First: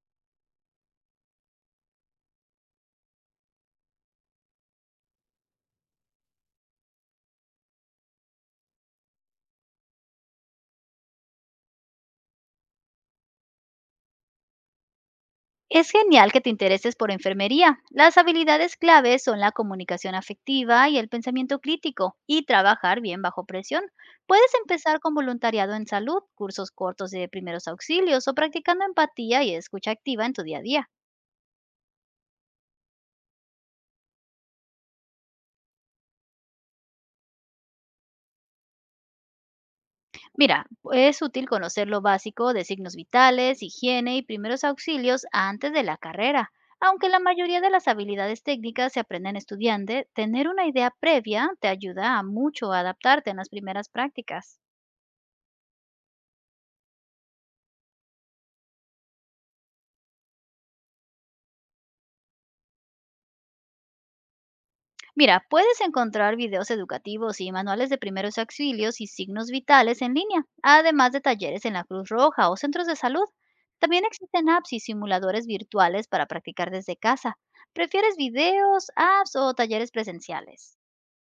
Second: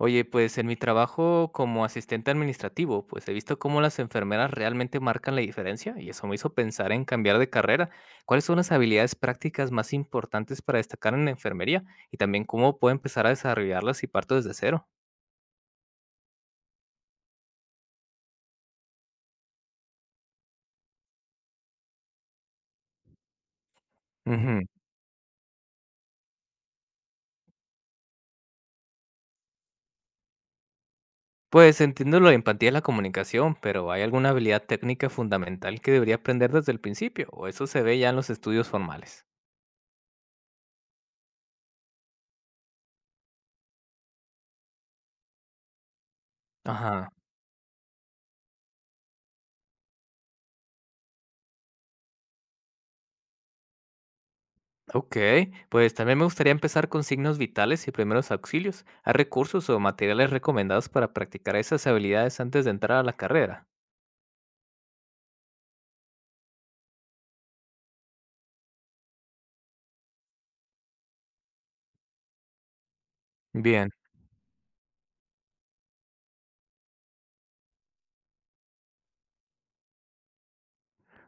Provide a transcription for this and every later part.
Oye, pues en mi trabajo como asistente administrativo, pues he visto cómo las enfermeras realmente marcan la diferencia y eso me hizo pensar en cambiar de carrera. ¿Cuáles son las habilidades prácticas más importantes para destacar en la enfermería? Y también cómo puedo empezar a desarrollarlas si parto desde cero. Es genial que te intereses por enfermería. Las habilidades claves son la comunicación afectiva y el pensamiento crítico y trabajar bien bajo presión. Puedes Ujú. empezar con voluntariado en salud, cursos cortos de primeros auxilios o practicando empatía y escucha activa en tu día a día. Pues entiendo lo de empatía y la comunicación, pero ¿hay alguna habilidad técnica fundamental que debería aprender desde el principio? ¿O eso se ve ya en los estudios formales? Mira, es útil conocer lo básico de signos vitales, higiene y primeros auxilios antes de la carrera. Ajá. Aunque la mayoría de las habilidades técnicas se aprenden estudiando, tener una idea previa te ayuda a mucho a adaptarte en las primeras prácticas. Ok, pues también me gustaría empezar con signos vitales y primeros auxilios. ¿Hay recursos o materiales recomendados para practicar esas habilidades antes de entrar a la carrera? Mira, puedes encontrar videos educativos y manuales de primeros auxilios y signos vitales en línea, además de talleres en la Cruz Roja o centros de salud. Bien, También existen apps y simuladores virtuales para practicar desde casa. ¿Prefieres videos, apps o talleres presenciales?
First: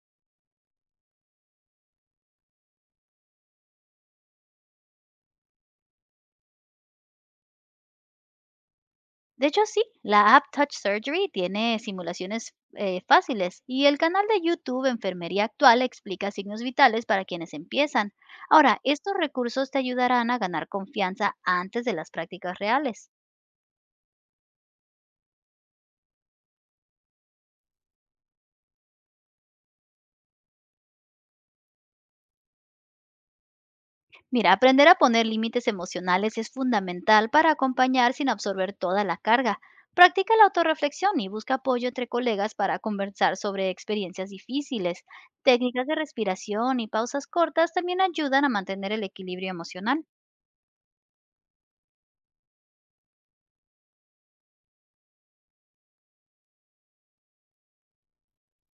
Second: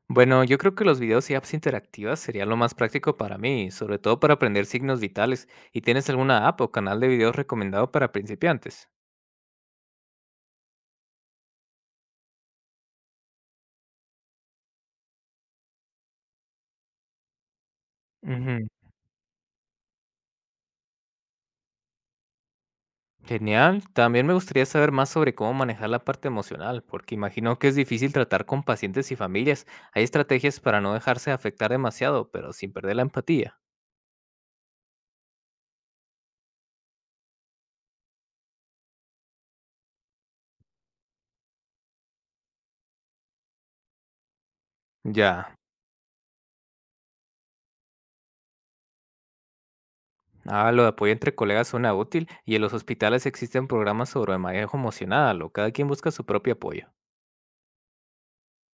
bueno, yo creo que los videos y apps interactivas sería lo más práctico para mí, sobre todo para aprender signos vitales. ¿Y tienes alguna app o canal de videos recomendado para principiantes? De hecho, sí, la app Touch Surgery tiene simulaciones fáciles y el canal de YouTube Enfermería Actual explica signos vitales para quienes empiezan. Ujú, Ahora, estos recursos te ayudarán a ganar confianza antes de las prácticas reales. genial. También me gustaría saber más sobre cómo manejar la parte emocional, porque imagino que es difícil tratar con pacientes y familias. Hay estrategias para no dejarse afectar demasiado, pero sin perder la empatía. Mira, aprender a poner límites emocionales es fundamental para acompañar sin absorber toda la carga. Practica la autorreflexión y busca apoyo entre colegas para conversar sobre experiencias difíciles. Ya. Técnicas de respiración y pausas cortas también ayudan a mantener el equilibrio emocional. Ah, lo de apoyo entre colegas suena útil y en los hospitales existen programas sobre manejo emocional o cada quien busca su propio apoyo.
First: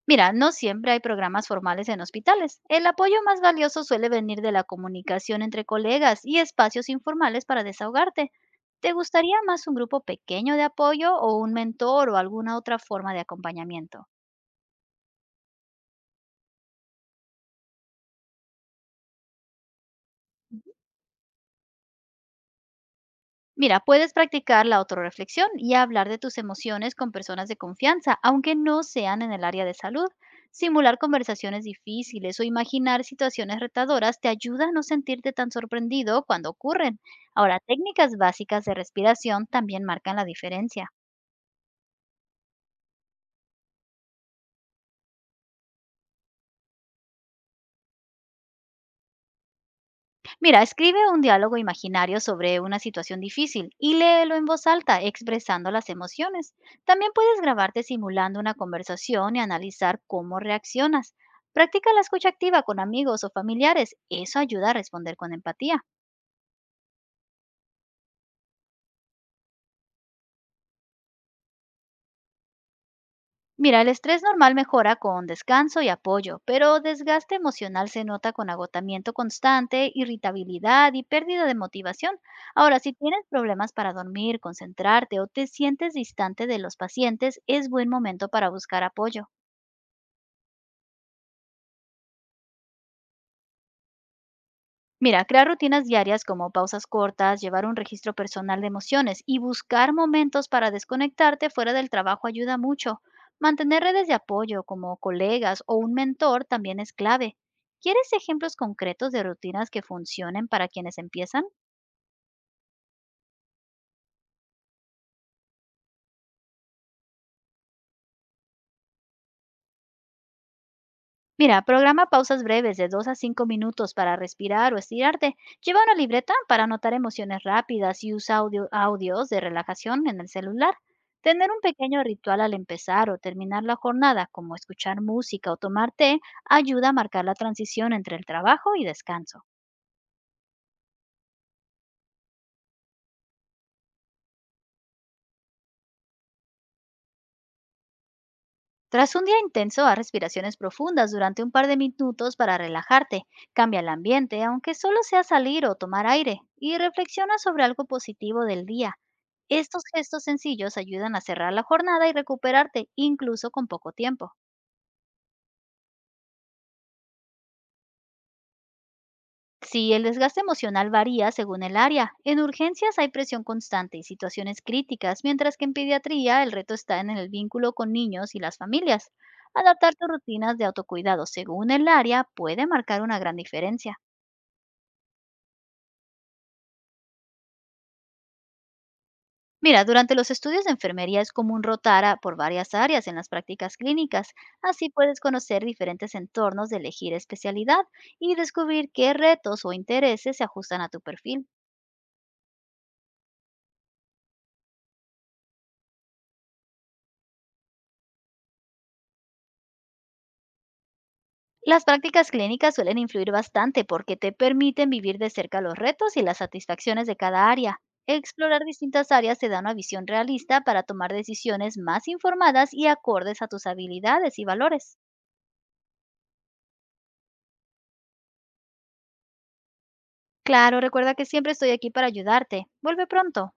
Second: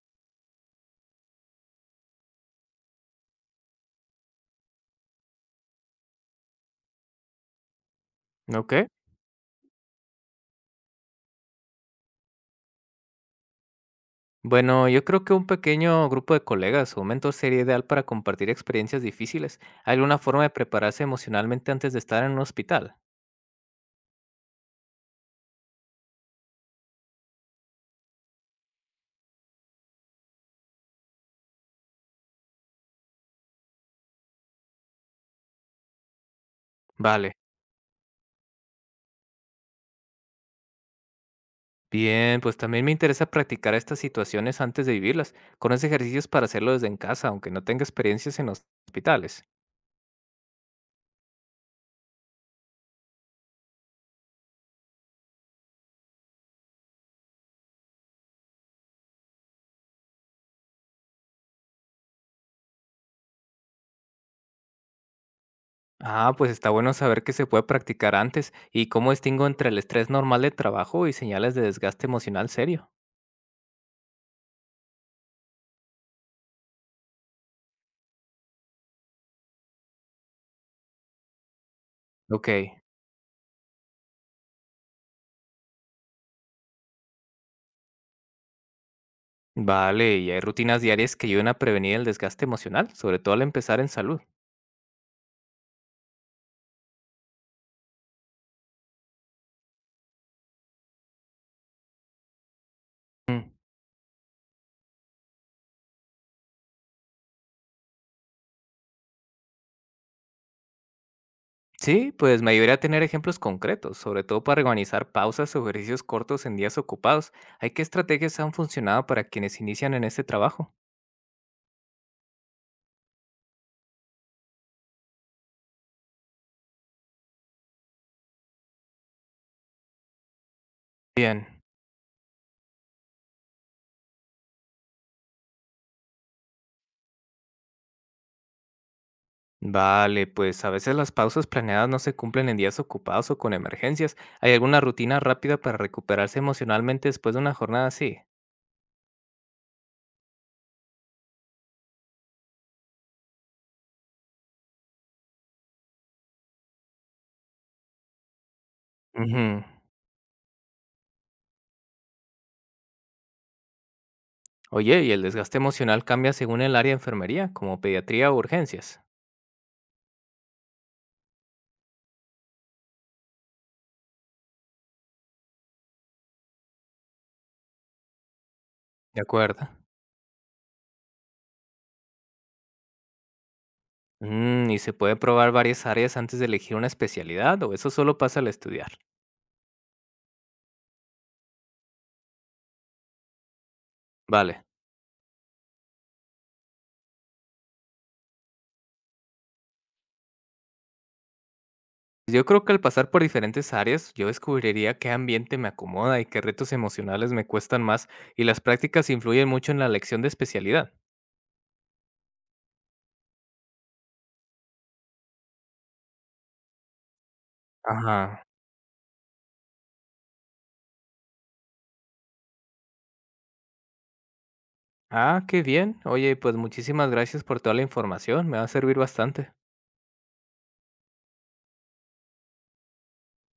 Mira, no siempre hay programas formales en hospitales. El apoyo más valioso suele venir de la comunicación entre colegas y espacios informales para desahogarte. Ok. ¿Te gustaría más un grupo pequeño de apoyo o un mentor o alguna otra forma de acompañamiento? Bueno, yo creo que un pequeño grupo de colegas o mentor sería ideal para compartir experiencias difíciles. ¿Hay alguna forma de prepararse emocionalmente antes de estar en un hospital? Mira, puedes practicar la autorreflexión y hablar de tus emociones con personas de confianza, aunque no sean en el área de salud. Simular conversaciones difíciles o imaginar situaciones retadoras te ayuda a no sentirte tan sorprendido cuando ocurren. Vale. Ahora, técnicas básicas de respiración también marcan la diferencia. Bien, pues también me interesa practicar estas situaciones antes de vivirlas, con esos ejercicios para hacerlo desde en casa, aunque no tenga experiencias en los hospitales. Mira, escribe un diálogo imaginario sobre una situación difícil y léelo en voz alta, expresando las emociones. También puedes grabarte simulando una conversación y analizar cómo reaccionas. Practica la escucha activa con amigos o familiares. Eso ayuda a responder con empatía. Ah, pues está bueno saber que se puede practicar antes y cómo distingo entre el estrés normal de trabajo y señales de desgaste emocional serio. Mira, el estrés normal mejora con descanso y apoyo, pero desgaste emocional se nota con agotamiento constante, irritabilidad y pérdida de motivación. Ok, Ahora, si tienes problemas para dormir, concentrarte o te sientes distante de los pacientes, es buen momento para buscar apoyo. vale, y hay rutinas diarias que ayudan a prevenir el desgaste emocional, sobre todo al empezar en salud. Mira, crear rutinas diarias como pausas cortas, llevar un registro personal de emociones y buscar momentos para desconectarte fuera del trabajo ayuda mucho. Mm, Mantener redes de apoyo como colegas o un mentor también es clave. ¿Quieres ejemplos concretos de rutinas que funcionen para quienes empiezan? sí, pues me ayudaría a tener ejemplos concretos, sobre todo para organizar pausas o ejercicios cortos en días ocupados. ¿Hay qué estrategias han funcionado para quienes inician en este trabajo? Mira, programa pausas breves de 2 a 5 minutos para respirar o estirarte. Lleva una libreta para anotar emociones rápidas y usa audios de relajación en el celular. Bien. Tener un pequeño ritual al empezar o terminar la jornada, como escuchar música o tomar té, ayuda a marcar la transición entre el trabajo y descanso. Vale, pues a veces las pausas planeadas no se cumplen en días ocupados o con emergencias. ¿Hay alguna rutina rápida para recuperarse emocionalmente después de una jornada así? Tras un día intenso, haz respiraciones profundas durante un par de minutos para relajarte. Cambia el ambiente, aunque solo sea salir o tomar aire, y reflexiona sobre algo positivo del día. Ujú. Estos gestos sencillos ayudan a cerrar la jornada y recuperarte, incluso con poco tiempo. Oye, ¿y el desgaste emocional cambia según el área de enfermería, como pediatría o urgencias? Sí, el desgaste emocional varía según el área. En urgencias hay presión constante y situaciones críticas, mientras que en pediatría el reto está en el vínculo con niños y las familias. De acuerdo. Adaptar tus rutinas de autocuidado según el área puede marcar una gran diferencia. Mm, ¿y se puede probar varias áreas antes de elegir una especialidad o eso solo pasa al estudiar? Mira, durante los estudios de enfermería es común rotar por varias áreas en las prácticas clínicas. Vale. Así puedes conocer diferentes entornos de elegir especialidad y descubrir qué retos o intereses se ajustan a tu perfil. Yo creo que al pasar por diferentes áreas, yo descubriría qué ambiente me acomoda y qué retos emocionales me cuestan más, y las prácticas influyen mucho en la elección de especialidad. Las prácticas clínicas suelen influir bastante porque te permiten vivir de cerca los retos y las satisfacciones de cada área. Ajá. Explorar distintas áreas te da una visión realista para tomar decisiones más informadas y acordes a tus habilidades y valores. Ah, qué bien. Oye, pues muchísimas gracias por toda la información, me va a servir bastante. Claro, recuerda que siempre estoy aquí para ayudarte. Vuelve pronto.